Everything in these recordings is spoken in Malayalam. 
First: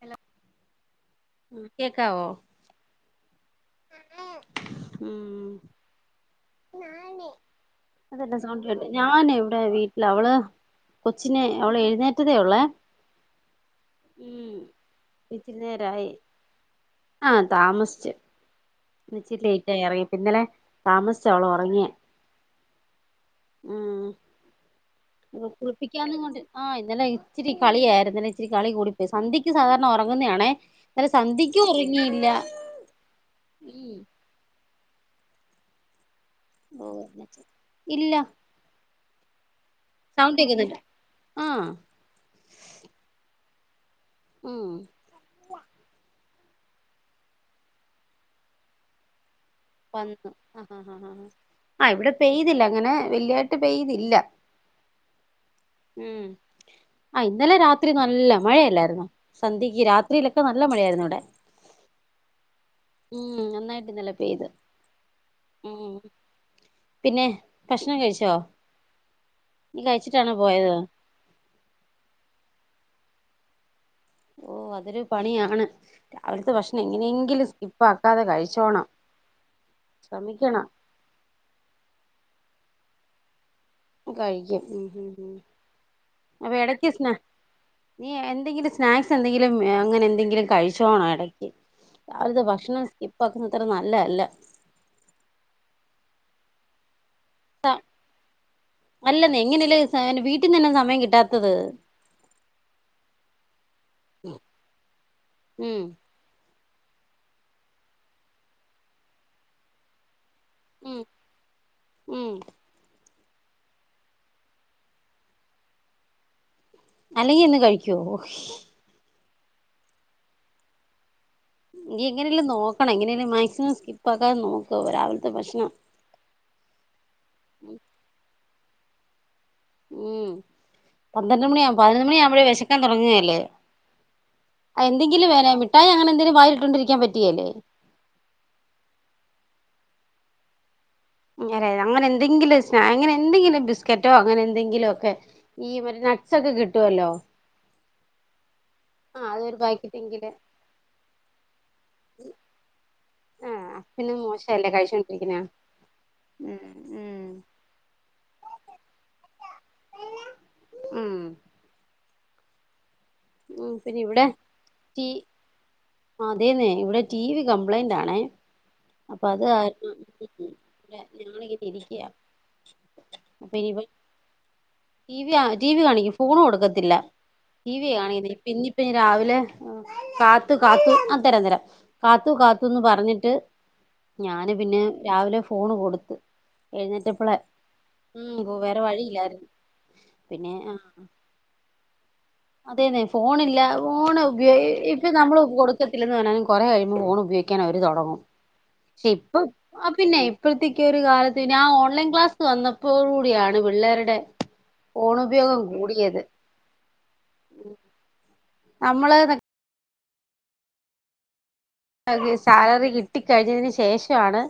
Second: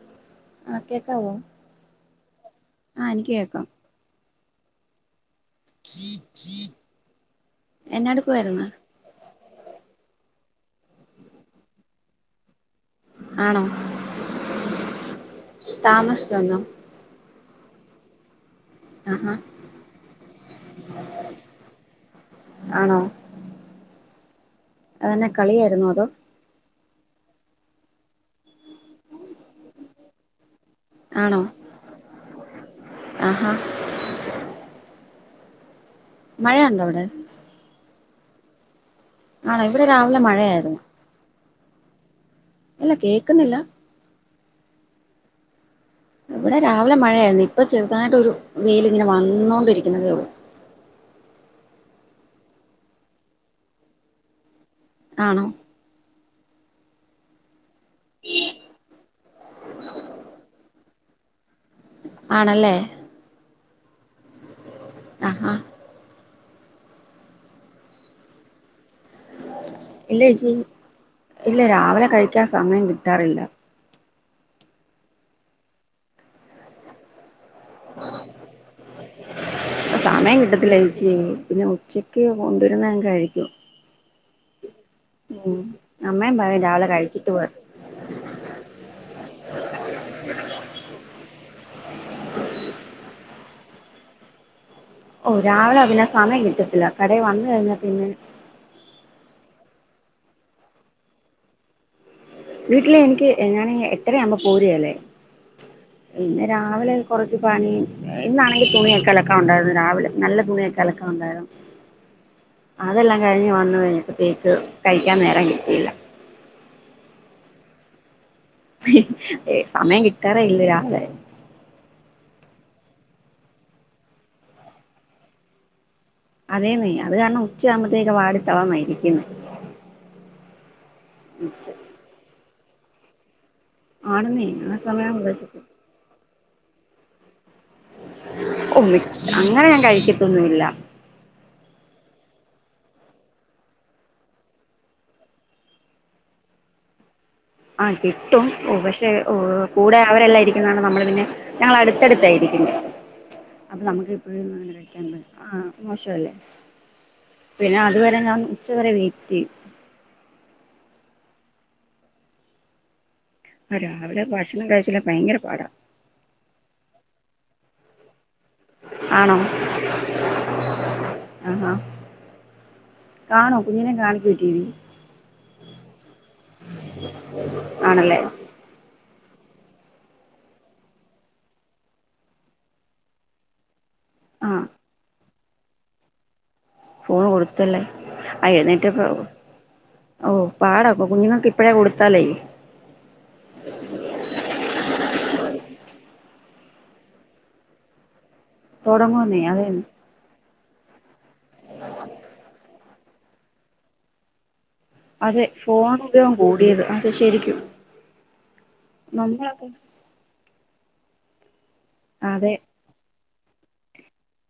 ഹലോ ആഹ കേക്കാവോ ആ എനിക്ക് കേക്കാം ഉം അതെന്നാ സൗണ്ട് എന്നാടുക്കുവായിരുന്നു കേട്ടെ ഞാനേ ഇടെ വീട്ടിൽ അവള് കൊച്ചിനെ അവള് എഴുന്നേറ്റതേ ഉള്ളേ ആണോ ഉം താമസ്‌ചോന്ന് ആഹ താമസിച്ച് ആഹാ എന്നച്ചി ലേറ്റാആയി ഇറങ്ങിയ പിന്നലെ താമസിച്ചാവളോ ഉറങ്ങിയേ ആണോ ഉം അതന്നെ കളിയായിരുന്നോ അതോ കുളിപ്പിക്കന്നു കൊണ്ട് ആഹ് ഇന്നാലെ ഇച്ചിരി കളിയായിരുന്നുന്നലെ ഇച്ചിരി കളി കൂടിപ്പോയി സന്ധ്യയ്ക്ക് സാധാരണ ഉറങ്ങുന്നതണേ ഇന്നലെ ആണോ സന്ധ്യയ്ക്കും ഉറങ്ങിയില്ല ആഹാ മഴയുണ്ടോ ഓ അവിടെ ഇല്ല ആണ ഇവിടെ രാവിലെ സൗണ്ട് കേക്കുന്നുണ്ട് മഴയായിരുന്നു ആഹ് ഇല്ലാ കേക്കുന്നില്ല ഉം ഇവിടെ രാവിലെ മഴയായിരുന്നു ഇപ്പൊ ചെറുതായിട്ട് ഒരു വെയില് ഇങ്ങനെ വാന്നു വന്നോ ആഹ് ആഹ് ആഹ് ആഹ് ആഹ് ഇവിടെ പെയ്തില്ല അങ്ങനെ വെല്യായിട്ട് പെയ്തില്ല ആണോ ഉം ആ ഇന്നലെ രാത്രി നല്ല മഴയല്ലായിന്നോ സന്ധ്യക്ക് രാത്രിയിലൊക്കെ നല്ല മഴായിരുന്നു ഇവിടെ ആണല്ലേ നന്നായിട്ട് യിട്ട് ഇന്നലെ പെയ്ത് ആഹാ ഉം പിന്നെ ഭക്ഷണം കഴിച്ചോ നീ ഇല്ല കഴിച്ചിട്ടാണോ ചേച്ചി പോയത് ഇല്ല രാവിലെ കഴിക്കാൻ സമയം കിട്ടാറില്ല ഓ അതൊരു പണിയാണ് രാവിലത്തെ ഭക്ഷണം എങ്ങനെയെങ്കിലും സ്കീപ്പ് അക്കാതെ കഴിച്ചോണം സമയം ശ്രമിക്കണം കിട്ടത്തില്ല ചേച്ചി പിന്നെ ഉച്ചക്ക് കൊണ്ടുവരുന്നഅങ്ങ് കഴിക്കും കഴിക്കും ഉം ഉം ഉം അമ്മേ അപ്പൊ പറയും രാവിലെ ഇടയ്ക്ക് സ്നാ കഴിച്ചിട്ട് പോകാൻ നീ എന്തെങ്കിലും സ്നാക്സ് എന്തെങ്കിലും അങ്ങനെ എന്തെങ്കിലും കഴിച്ചോണോ എടക്ക് രാവിലത്തെ ഭക്ഷണം സ്കിപ്പ് ആക്കുന്ന അത്ര നല്ലല്ല ഓ രാവിലെ പിന്നെ സമയം കിട്ടത്തില്ല കടടെ വന്ന് കഴിഞ്ഞാ പിന്നെ ഇങ്ങനെയല്ലേ വീട്ടിൽ നിന്ന് എന്നാ സമയം കിട്ടാത്തത് വീട്ടിലെ എനിക്ക് ഞാനെ എട്ടര ആകുമ്പോൾ പോരിയെല്ലേ ഉം പിന്നെ രാവിലെ കുറച്ച് പണി ഇന്നാണെങ്കിൽ തുണിക്കലൊക്കാ ഉണ്ടായിരുന്നു രാവിലെ നല്ലതുണിഒക്കെ ഉം അലക്കാൻ ഉണ്ടാരുന്നു ഉം അതെല്ലാം - കഴിഞ്ഞ് വന്നു കഴിഞ്ഞപ്പാതേക്ക് കഴിക്കാൻ നേരം കിട്ടിയില്ല അല്ലെങ്കി ഇന്ന് കഴിക്കുവോ ഏ സമയം കിട്ടാറെ ഇല്ല രാവിലെ എനി എങ്ങനെലും നോക്കണം എങ്ങനെലും മാക്സിമം സ്കിപ്പ ആക്കാതെ നോക്കോ രാവിലത്തെ ഭക്ഷണം അതേന്നെയ അത് കാരണം ഉച്ചയാമ്പഴത്തേക്ക് വാടിതളർന്നയിരിക്കുന്നെ ഉം പന്ത്രണ്ട് ഉച്ച മണിയാവുമ്പ പതിനൊന്ന് മണിയാവുമ്പോഴേ വിശക്കാൻ തുടങ്ങിയല്ലേ ആണെന്നേ ആ സമയം എന്തെങ്കിലും വേന വിശക്കും മിഠായി അങ്ങനെ എന്തെങ്കിലും വായില ഇട്ടോണ്ടിരിക്കാൻ പറ്റിയല്ലേ ഒ മിഠ അങ്ങനെ ഞാൻ കഴിക്കത്തൊന്നുമല്ല അതെ അങ്ങനെ എന്തെങ്കിലും സ്‌ന അങ്ങനെ എന്തെങ്കിലും ബിസ്ക്കറ്റോ അങ്ങനെ എന്തെങ്കിലുമ ഒക്കെ ഈ നട്സ്ഒക്കെ - കിട്ടുവല്ലോ ആഹ് കിട്ടും ഓ പക്ഷെ ആ അതൊരു കൂടെ പാക്കറ്റെങ്കില് അവരെല്ലാം ഇരിക്കുന്നകാരണം നമ്മള് പിന്നെ ഞങ്ങളാ അടുത്തടുത്തായിരിക്കുന്നെ ആ അപ്പൊ നമുക്ക് പിന്നെ ഇപ്പോഴും മോശല്ലേ അങ്ങനെ കഴിക്കാൻ കഴിച്ചോണ്ടിരിക്കുന്നെ ആഹ മോശല്ലേ ഉം ഉം പിന്നെ അതുവരെ ഞാൻ എന്താ ഉച്ച വരെ വെയിറ്റ് ചെയ്യും ഉം ഉം പിന്നെ രാവിലെ ഇവിടെ ഭക്ഷണം കഴിച്ചില്ല റ്റി ഭയങ്കര പാടാ അതെന്നെ ഇവിടെ ടി വി കം- പ്ലെയിന്റാണെ അപ്പൊ ആണോ അത് കാരണം ഞങ്ങളിങ്ങനെ ആഹാ ഇരിക്കയാ അപ്പോ കാണോ ഇനി ഇവി കുഞ്ഞിനെ കാണിക്കോ ടി വി ടി വി കാണിക്കും ഫോൺ കൊടുക്കത്തില്ല രാത്രി ആണല്ലേ കാണിക്കില്ല പിന്നെ ഇപ്പം രാവി- രാവിലെ കാത്തു കാത്തു ആ തരാം തരാം കാത്തു കാത്തുന്ന് പറഞ്ഞിട്ട് ഞാന് ആഹ് പിന്നെ രാവിലെ ഫോണ് കൊടുത്ത് ഫോണ് എഴുന്നേറ്റപ്പളെ കൊടുത്തല്ലേ ഉം ആ വേറെ എഴുന്നേറ്റപ്പം വഴിയില്ലായിരുന്നു ഓ പാടപ്പാ കുഞ്ഞിങ്ങക്ക്ക്കെ ഇപ്പോഴേ കൊടുത്താലേ അതെന്നെ ഫോണില്ല ഫോൺ ഉപയോഗം ഇപ്പൊ നമ്മള് കൊടുക്കത്തില്ലന്ന് പറഞ്ഞാലും കൊറെ കഴിയുമ്പോ ഫോൺ ഉപയോഗിക്ക ഉപയോഗിക്കാൻ അവര് തുടങ്ങും പക്ഷെ ഇപ്പൊ തുടങ്ങുന്നേ അതെ ആ പിന്നെ അപ്പോഴത്തേക്ക് ഒരു കാലത്ത് ഞാൻ ഓൺലൈൻ ക്ലാസ്സ് വന്നപ്പോ കൂടിയാണ് പിള്ളേരുടെ ഫോൺ അതെ ഉപയോഗം ഫോൺ കൂടിയത് ഉപയോഗം കൂടിയത് അത് ശരിക്കും നമ്മള് നന്മളെക്കെ അതെ സാലറി കിട്ടിക്കഴിഞ്ഞതിന് ശേഷമാണ്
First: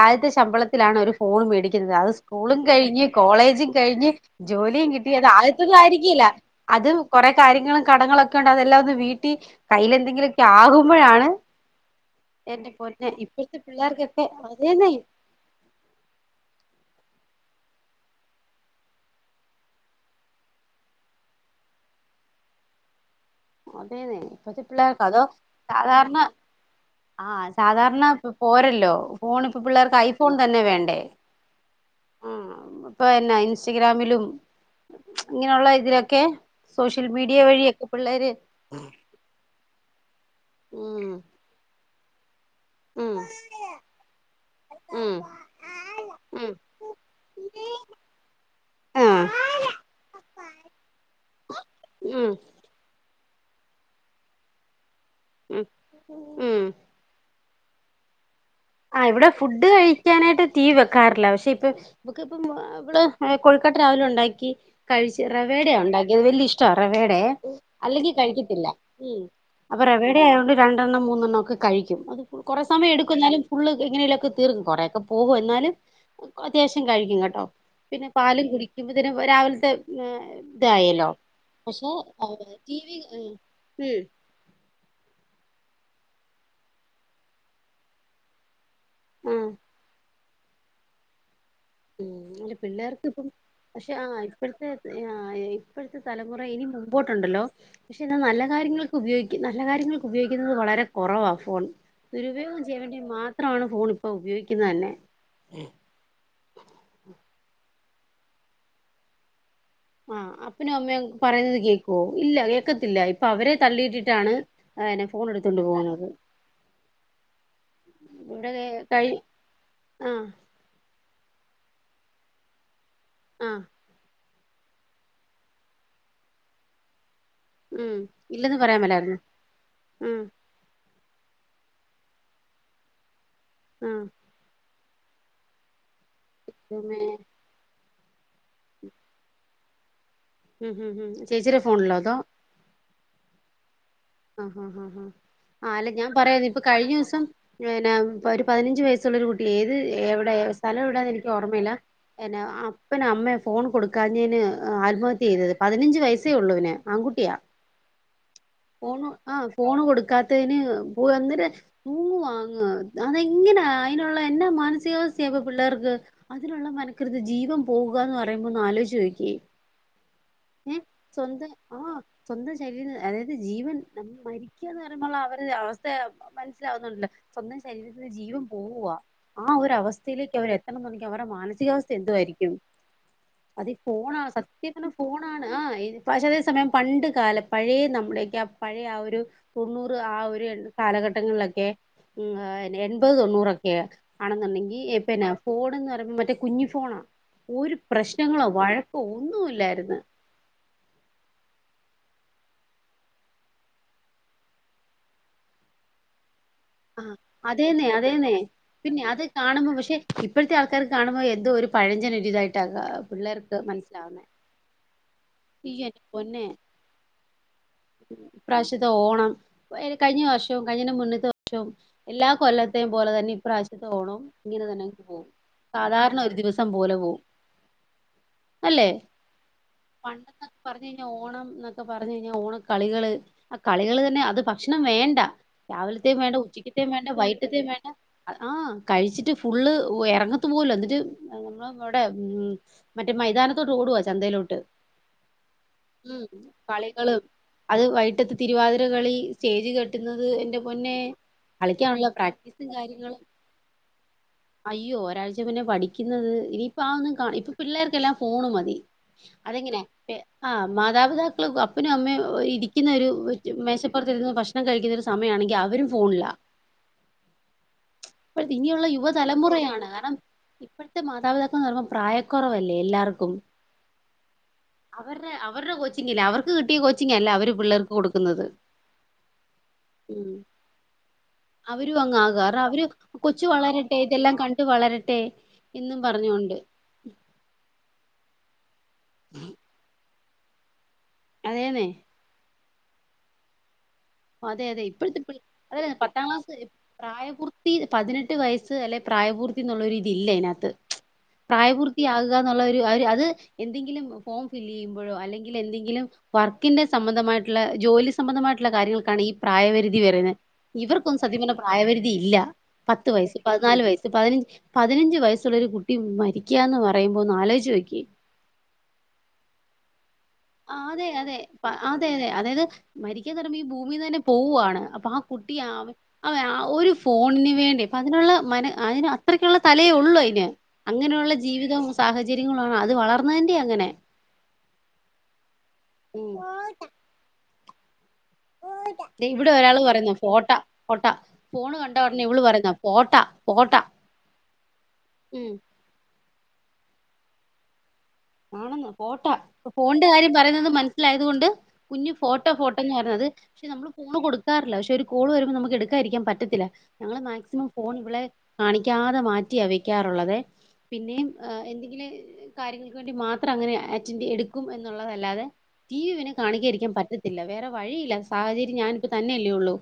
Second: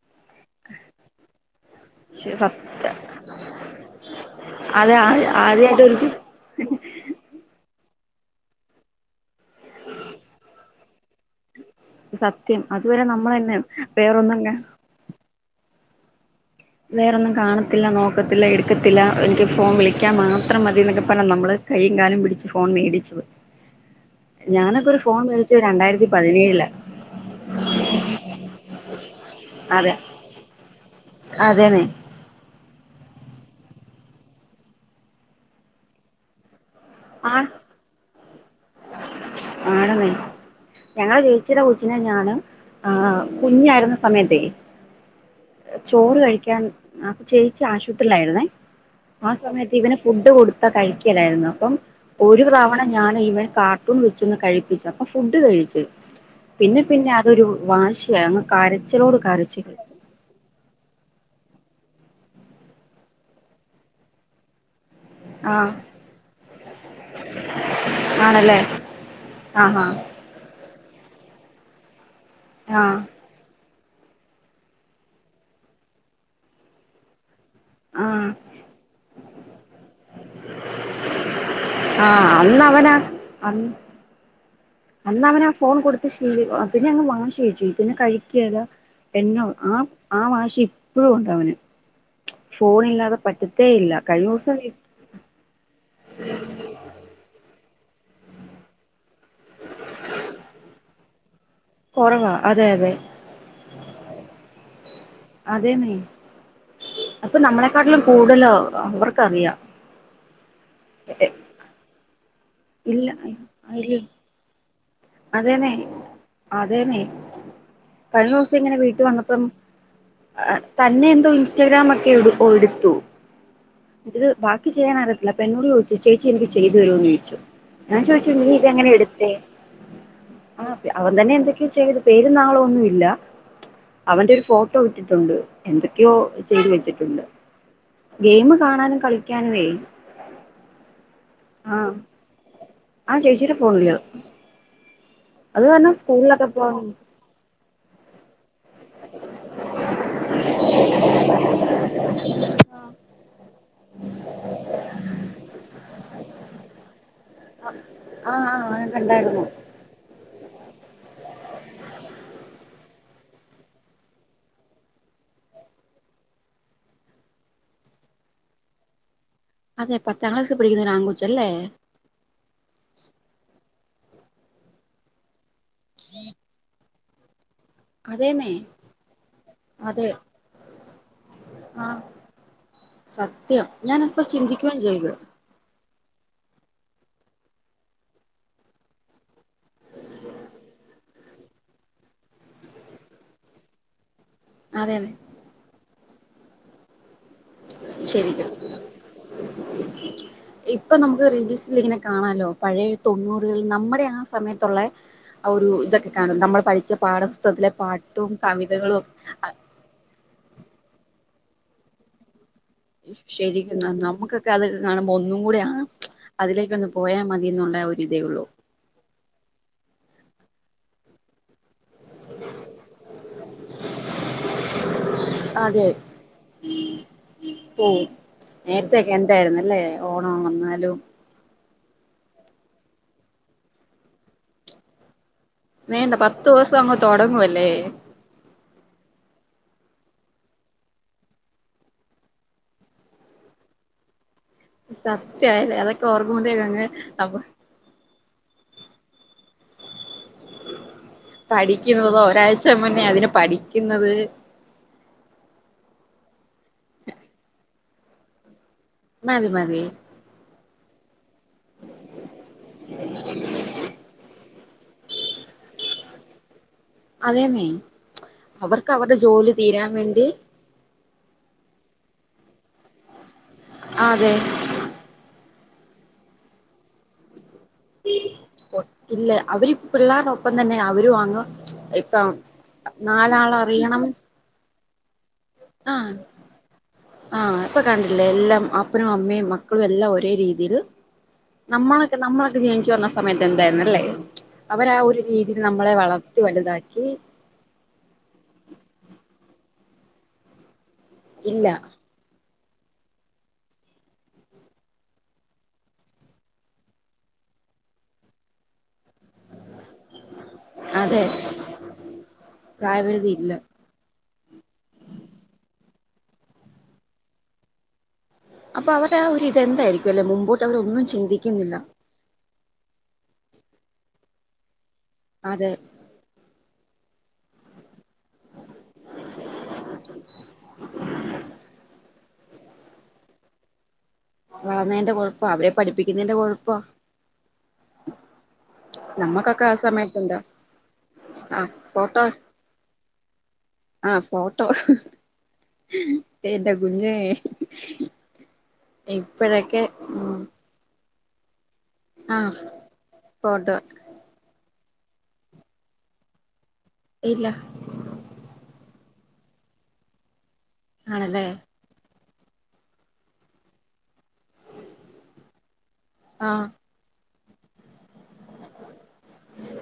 ആദ്യത്തെ ശമ്പളത്തിലാണ് ഒരു ഫോൺ മേടിക്കുന്നത് അത് സ്കൂളും സത്യ കഴിഞ്ഞ് കോളേജും കഴിഞ്ഞ് ജോലിയും കിട്ടിയ അത് ആദ്യത്തെ ആദ്യമായിട്ടൊരു ആയിരിക്കല്ല അത് കൊറെ കാര്യങ്ങള് കടങ്ങളൊക്കെ ഉണ്ട് അതെല്ലാം ഒന്ന് വീട്ടി കയ്യിൽ എന്തെങ്കിലുമൊക്കെ ആകുമ്പോഴാണ് സത്യം എന്റെ അതുവരെ പൊന്നെ നമ്മളന്നെ ഇപ്പഴത്തെ പിള്ളേർക്കൊക്കെ വേറൊന്നും അതേന്നെ വേറൊന്നും കാണത്തില്ല നോക്കത്തില്ല എടുക്കത്തില്ല എനിക്ക് ഫോൺ വിളിക്കാൻ മാത്രം മതി എന്നൊക്കപ്പറഞ്ഞ് നമ്മള് കയ്യും കാലും പിടിച്ച് ഫോൺ മേടിച്ചത് അതേന്നെ ഇപ്പത്തെ ഞാനൊക്കെ ഒരു പിള്ളേർക്കേ ഫോൺ അതോ മേടിച്ചത് രണ്ടായിരത്തി സാധാരണ പതിനേഴിലാ ആ സാധാരണ പോരല്ലോ ഫോൺ ഇപ്പ അതെ പിള്ളേർക്ക് ഐഫോൺ തന്നെ വേണ്ടേ അതെന്നെ ആ ഇപ്പ ഇ- ഇൻസ്റ്റഗ്രാമിലും ഇങ്ങനെയുള്ള ഇതിലൊക്കെ സോഷ്യൽ മീഡിയ വഴിയൊക്കെ പിള്ളേർ ആണനെ ഉം ഞങ്ങടെ ചേച്ചീടെ കൊച്ചിനെ ഞാന് ആ ഉം കുഞ്ഞായിരുന്ന സമയത്തേ ഉം ചോറ് ഉം കഴിക്കാൻ അപ്പൊ ചേച്ചി ആശുപത്രിയിലായിരുന്നേ ആഹ് ആ സമയത്ത് ഇവന് ഫുഡ് കൊടുത്താ കഴിക്കിലായിരുന്നു അപ്പം ഉം ഒരു തവണ ഞാൻ ആണ് ഇവൻ കാർട്ടൂൺ വെച്ചൊന്ന് കഴിപ്പിച്ച അപ്പൊ ഫുഡ് ഉം കഴിച്ചു ഉം പിന്നെ പിന്നെ അതൊരു വാശിയാണ് ആ ഇവിടെ ഫുഡ് കഴിക്കാനായിട്ട് റ്റി വി വെക്കാറില്ല പക്ഷെ ഇപ്പ നമുക്ക് ഇപ്പം ഇവള് കൊഴുക്കട്ട രാവിലെ ഉണ്ടാക്കി കഴിച്ചച്ച് ആഹ് റവേഡയാ ഉണ്ടാക്കിയത് വലിയ ഇഷ്ടമാണ് റവേഡ അല്ലെങ്കി ആണല്ലേ കഴിക്കത്തില്ല ഉം അപ്പൊ ആഹാ റെവേഡയാതൊണ്ട് രണ്ടെണ്ണം മൂന്നെണ്ണം ഒക്കെ കഴിക്കും അത് കുറെേ സമയം ആഹ് എടുക്കുന്നാലും ഫുള്ള് എങ്ങനെലൊക്കെ തീർക്കും കുറേയൊക്കെ പോകും എന്നാലും അത്യാവശ്യം കഴിക്കും കേട്ടോ പിന്നെ ആഹ് പാലും കുടിക്കുമ്പത്തെന് രാവിലത്തെ ഇതായല്ലോ പക്ഷ ആഹ് അന്ന് ടി അവനാ വി ഉം അന്ന് അന്ന് അവനാ ഫോൺ കൊടുത്ത് ശില പിന്നെ അങ്ങ് വാശിയാ ചേച്ചി പിന്നെ കഴിക്കേല്ല എന്നോ ആഹ് ആ ആ വാശി ഇപ്പോഴും ഉണ്ട് അവന് ഉം അല്ല ഫോണില്ലാതെ പിള്ളേർക്ക്പ്പം പറ്റത്തേ പക്ഷേ ഇല്ല ആഹ് കഴിഞ്ഞ ദിവസം ഇപ്പഴത്തേ ആ ഇപ്പഴത്തേ തലമുറ ഇനി മുമ്പോട്ട്ണ്ടല്ലോ പക്ഷേ എന്നാ നല്ല കാര്യങ്ങൾക്ക് ഉപയോക്കും നല്ല കാര്യങ്ങൾക്ക് ഉപയോഗിക്ക്ന്നത് വളരെ കൊറവാ ഫോൺ കുറവാ ദുരുപയോഗം അതെ ചെയ്യാ അതെ വേണ്ടി മാത്രവാണ് ഫോൺ ഇപ്പൊ ഉപയോഗിക്കിന്നെ തന്നെ അതേന്നെ അപ്പം നമ്മളെക്കാട്ടിലും കൂടുതലോ അവർക്കറിയാ ആഹ് അപ്പനും അമ്മയും പറയുന്നത് കേൾക്കോ ഇല്ലാ കേക്കത്തില്ല ഇപ്പൊ അവരെ തള്ളിയിട്ടിട്ടാണ് അനെ ഫോൺ എടുത്തോണ്ട് അതേന്നേ പോകുന്നത് അതേന്നേ ഇവിടെ കഴിഞ്ഞോസങ്ങനെ വീട്ട് കഴി വന്നപ്പം ആ ആഹ് തന്നെ തും ഇൻസ്റ്റഗ്രാമക്കെ എടു ഒടുത്തു ആഹ് ഇത് ബാക്കി ചെയ്യാൻ അറിയത്തില്ല അപ്പെന്നോട് ചോയിച്ചു ചേച്ചി എനിക്ക് ചെയ്തരോന്ന് ചോയിച്ചു ഉം ഞാൻ ചോയിച്ചു നീ ഇല്ലെന്ന് പറയാൻ ഇതങ്ങനെ മേലായിരുന്നു എട്ത്തേ ഉം അവൻ തന്നെ എന്തൊക്കെയൊ ചെയ്ത് പേരും നാളും ഒന്നുല്ല ആ അവന്റെ ഒരു ഫോ ട്ടൊ ഇട്ടിട്ടുണ്ട് എന്തൊക്കെയോ ചെയ്ത് ദൈവമേ. വെച്ചിട്ടുണ്ട് ഗെയിമ്കാണാനും കളിക്കാനുവെ ഉം ഉം ഉം ചേച്ചിടെ ഫോണ്ലോ അതോ ആഹ് ചേച്ചിടെ ഫോണ്ല് ആ ആ ആ ആ അല്ലെ ഞാൻ പറയാത് സ്കൂളിലൊക്കെ ഇപ്പൊ പോവാൻ കഴിഞ്ഞ ദിവസം ന്നെ പിന്നെഒരു പതിനഞ്ചു വയസ്സുള്ളരു കുട്ടി ഏത് ഏ വിടെ സ്ഥലം എവിടാന്ന് എനിക്ക്ഓർമയില്ല എന്ന അപ്പനോ അമ്മയോ ഫോൺ കൊടു കാഞ്ഞേന് ആത്മഹത്യ ചെയ്തത് പതിനഞ്ച് വയസ്സേ ഉള്ളൂ അവന് ആൺകുട്ടിയാ ആഹ ഫോണ് ആ ഫോണ് കൊടുക്കാത്തതിന് പോ വന്നിര ഓ വാങ്ങാഅതെങ്ങനെ അയിനുള്ള എന്നാ മാനസികാവസ്ഥയ ഇപ്പൊ പിള്ളേർക്ക് അതി ഉള്ളമനക്കൃത് ജീവൻ പോകുകന്ന് പറുമ്പോ ഒന്ന്ആലോയ്ച്ച് നോക്കേ അതെ പത്താം ക്ലാസ് പിഠിക്കുന്ന ഒരാൺ കൊച്ച് ആ സ്വന്തം ശരീരം അതായത് ജീവൻ നമ്മെ മരിക്യാന്ന് പറയുമ്പോ അവരുടെ അവസ്ഥ മനസ്സിലാവുന്നുണ്ടല്ലോ സ്വന്തം ശരീരത്തിന് ജീവൻ അതേന്നെ പോവാ ആ ഒരു അതെ അവസ്ഥയിലേക്ക് അവർ എത്തണന്നുണ്ടങ്കിൽ അവ മാനസികാവസ്ഥ ആഹ് എന്തു വയിരിക്കും സത്യം അത് ഫോണാണ്ന്ആ ഞാനപ്പോ സത്യ ചിന്തിക്കുകയും ചെയ്തു ത്തിലുംഫോണാണ് പക്ഷ അതേ സമയം പണ്ട് കാല പഴയ നമ്മഡേ എനിക്ക് ആപഴയ ആ ഒരു തൊണ്ണൂറ് ആ ഒരു കാലഘട്ടങ്ങളിലൊക്കെ എൺപത് തൊണ്ണൂറൊക്കെയാ ആണെന്നുണ്ടെങ്കി അതെന്നെ പിന്നെ ഫോൺന്ന് പറയുമ്പോ മറ്റേ കുഞ്ഞു ഫോണാ ഒരു പ്രശ്നങ്ങളോ ശരിക്കും വഴക്കോ ഒന്നു ല്ലായിരുന്ന് ഇപ്പൊ നമുക്ക് റീൽസിൽ ഇങ്ങനെ കാണാലോ പഴയ എന്തെങ്കിലും കാണാല്ലോ പഴയ തൊണ്ണൂറുകളിൽ നമ്മുടെ ആ സമയത്തുള്ള ആ ഒരു ഇതൊക്കെ കാണുന്നു നമ്മ ആ അതെന്നെ അതെന്നെ കവിതകളും പിന്നെ അത് കാണുമ്പോ പക്ഷെ ഇപ്പോഴത്തെ ആൾക്കാര ആൾക്കാർ കാണുമ്പോ എന്തോ ഒരു പഴഞ്ചൻ ഇതായി ശരിക്കും നമുനമ്മുക്കൊക്കെ അതൊക്കെ കാണുമ്പോ ഒന്നും അയ്യോ എന്റെ പൊന്നെ കൂടെഅതിലേക്ക് ഒന്ന് പോയാ മതി എന്നുള്ള ഒരിതേ ഉള്ളൂ ഇപ്രാവശ്യത്തെ ഓണം ഏനി കഴിഞ്ഞ വർഷവും കഴിഞ്ഞന്റെ മുന്നത്തെ വർഷവും എല്ലാ കൊല്ലത്തെയ പോലെ തന്നെ പ്രാവശ്യത്ത ഓണം ഇങ്ങനെ തന്നെ അങ പോവും അതെ സാധാരണ ഒരു ദിവസം പോലെ പോവും പോവും അല്ലെ നേരത്തെയൊക്കെ എന്തായിരുന്നല്ലേ ഓണം പണ്ടെന്നൊക്കെ പറഞ്ഞു വന്നാലും കഴിഞ്ഞാ ഓണം എന്നൊ ക്കെ പറഞ്ഞു കഴിഞ്ഞാൽ ഓണക്കളികള് ആ കളികള് തന്നെ അത് ഭക്ഷണം വേണ്ട രാവിലത്തെയും വേണ്ട പത്ത് ദിവസം ഉച്ചക്കത്തെയും അങ്ങ് വേണ്ട വൈകട്ടത്തെയും തുടങ്ങുവല്ലേ വേണ്ട ആഹ കഴിച്ചിട്ട് ഫുള്ള് ഊഹ് എറങ്ങത്തു പോൽല എന്നിട്ട് നമ്മ ഇവടെ മറ്റേ മൈതാനത്തോട്ട് ഓടുവ ചന്തയിലോട്ട് സത്യായില്ലേ അതൊക്കെ ഉം ഓർക്കുമ്പോതേക്കങ്ങ് കളികളും അപ്പൊ അത് വൈട്ടത്ത് തിരുവാതിര കളി സ്റ്റേജ് കെട്ടുന്നത് എന്റെ പൊന്നെ കളിക്കാനുള്ള പഠിക്കുന്നുന്നതോ പ്രാക്ടീസും ഒരാഴ്ച മുന്നേ കാര്യങ്ങളും അതിന് പഠിക്കുന്നത് അയ്യോ ഒരാഴ്ച പിന്നെ പഠിക്കുന്നത് ഇനിയിപ്പ ആ ഒന്നും കാ ഇപ്പ പിള്ളേർക്കെല്ലാം ഫോണ് മതി. മാം അതെങ്ങനെ പെ ആഹ് മാതാപിതാക്കൾ അപ്പനും അമ്മയും ഇരിക്കുന്ന ഒരു മേശപ്പുറത്തിരുന്നു ഭഷ് കഴിക്കുന്നരു സമയ ആണെങ്കിൽ അവരും ഫോണില്ലാ അതെന്നെ അവർക്ക് അവരുടെ ജോലി തീരാൻ വേണ്ടി മാതാപിതാക്കളെന്ന് പറയ്പൾ പ്രായക്കുറവല്ലേ എല്ലാവർക്കും അതെ അതെ അവരുടെ അവരുടെ കോച്ചിങ്ങില്ല അവർക്ക് കിട്ടിയ കോച്ചിങ്ങല്ല അവര് പിള്ളേർക്ക് കൊടുക്കുന്നത് ഇല്ല അവര് ഉം പിളളാരുടെ ഒപ്പം തന്നെ അവരും അങ്ങ് അവരും അങ്ങ്ക ഇപ്പം കാരണം അവര് കൊച്ചു നാലാള വളരട്ടെ ഇതെല്ലാം കണ്ട് വളരട്ടെ എന്നും ആഹ പറഞ്ഞോണ്ട് ആഹ ഇപ്പൊ കണ്ടില്ലേ എല്ലാം അപ്പനും അമ്മയും മക്കളും എല്ലാം ഒരേ രീതിയിൽ അതേന്നെ നമ്മളൊക്കെ നമ്മളൊക്കെ ജീവിച്ചു വന്ന സമയത്ത് എന്തായിരുന്നല്ലേ അതെ അതെ അവരാ ഇപ്പോഴത്തെ ഒരു രീതിയിൽ അത നമ്മളെ പത്താം വളർത്തി ക്ലാസ് വലുതാക്കി പ്രായപൂർത്തി പതിനെട്ട് വയസ്സ് അല്ലെ പ്രായപൂർത്തി എന്നുള്ള ഇതില്ല അതിനകത്ത് ഇല്ല പ്രായപൂർത്തിയാകുക അത് എന്തെങ്കിലും ഫോം ഫിൽ ചെയ്യുമ്പോഴോ അല്ലെങ്കിൽ എന്തെങ്കിലും വർക്കിന്റെ സംബന്ധമായിട്ട ജോലി സംബന്ധമായിട്ടുള്ള കാര്യങ്ങൾക്കാണ് ഈ പ്രായപരിധി ഇവർക്കൊന്നും അതെ സത്യം പ്രായപരിധി ഇല്ല പത്ത് പ്രായപരിധി വയസ് ഇല്ല പതിനാല് വയസ് പതിനഞ്ച് പതിനഞ്ച് വയസ്സുള്ള ഒരു കുട്ടി മരിക്കാന്ന് പറയുമ്പോ ഒന്നാലോചിച്ചു നോക്കിയേ അപ്പൊ അവർ ഒരു ഇതെന്തായിരിക്കും അല്ലെ മുമ്പോട്ട് അവര ഒന്നും ചിന്തിക്കുന്നില്ല മരിക്കാ പറുമ്പോ ഈ ഭൂമിന്ന് തന്നെ പോവുവാണ് അപ്പൊ ആ കുട്ടി ആ അതെ അവ ആ ഒരു ഫോണിന് വേണ്ടി അപ്പോ അതിനുള്ള മന അതിന് അത്രയ്ക്കുള്ള തലേ ഉള്ളൂ അന് അങ്ങനെയുള്ള ജീവിതവും സാഹചര്യങ്ങളാണ് അത് വളർന്നതിന്റെ അങ്ങനെ വളർന്നതിന്റെ കൊഴപ്പോ അവരെ ഉം പഠിപ്പിക്കുന്നതിന്റെ കൊഴപ്പാ ഓട്ട ഇവിടെ ഒരാള് പറയുന്ന പോട്ടാ പോട്ടാ ആ ഫോണ് കണ്ട പറഞ്ഞ ഫോട്ടോ ഇവള് പറയുന്ന പോട്ടാ പോട്ടാ ആ ഫോട്ടോ ഉം എതാ കുഞ്ഞേ ആണെന്ന് പോട്ടെ ഇ ഇപ്പോഴൊക്കെ ഫോണന്റെ കാര്യം ഉം പറയുന്നത് മനസ്സിലായതുകൊണ്ട് കുഞ്ഞു ആ ഫോട്ടോ ഫോട്ടോ എന്ന് പറഞ്ഞത് പക്ഷെ ഫോട്ടോ നമ്മള് ഫോണ് കൊടുക്കാറില്ല പക്ഷെ ഒരു കോൾ വരുമ്പോൾ നമുക്ക് എടുക്കാരിക്കാൻ പറ്റത്തില്ല ഞങ്ങൾ ഇല്ല മാക്സിമം ഫോൺ ഇവളെ കാണിക്ക മാറ്റി വക്കാറുള്ളത് പിന്നെയും ആണല്ലേ എന്തെങ്കിലും കാര്യങ്ങൾക്ക് വേണ്ടി മാത്രം അങ്ങനെ എടുക്കും എന്നുള്ളതല്ലാതെ ടി വി പിന്നെ ആ കാണിക്കയിരിക്കാൻ പറ്റത്തില്ല വേറെ വഴിയില്ല സാഹചര്യം ഞാനിപ്പോൾ തന്നെല്ലേ ഉള്ളൂ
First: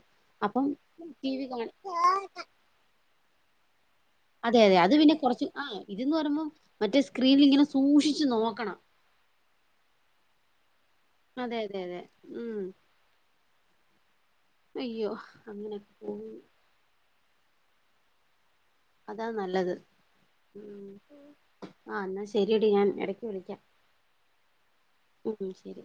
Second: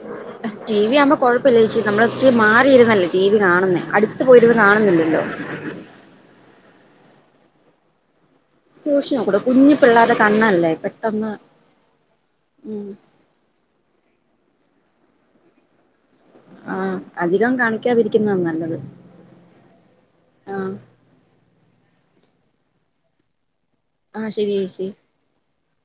അപ്പം ടി ആവുമ്പോ ടി വി കാ കുഴപ്പമില്ല ചേച്ചി നമ്മള് ഇച്ചിരി മാറിയിരുന്നല്ലേ ടി വി കാണുന്നേ അടുത്ത് പോയിരുന്ന് അതെ അതെ അത് പിന്നെ കാണുന്നില്ലല്ലോ കുറച്ച് ആ ഇതന്ന് പറയുമ്പോൾ മറ്റേ സ്ക്രീനിൽ ഇങ്ങനെ സൂക്ഷിക്ക സൂക്ഷിച്ചു നോകൂടെ കുഞ്ഞി പിള്ളാതെ കണ്ണല്ലേ പെട്ടന്ന് അതെ അതെ അതെ ഉം ഉ അയ്യോ അങ്ങനെയൊക്കെ പോന്നു ആഹ അധികം കാണിക്കാതിരിക്കുന്നതാണ് നല്ലത് അതാ നല്ലത് ആഹ് ആഹ എന്നാ ശരിയടി ഞാൻ ഇടക്ക് വിളിക്കാം ആഹ ശരി ചേച്ചി ഇരി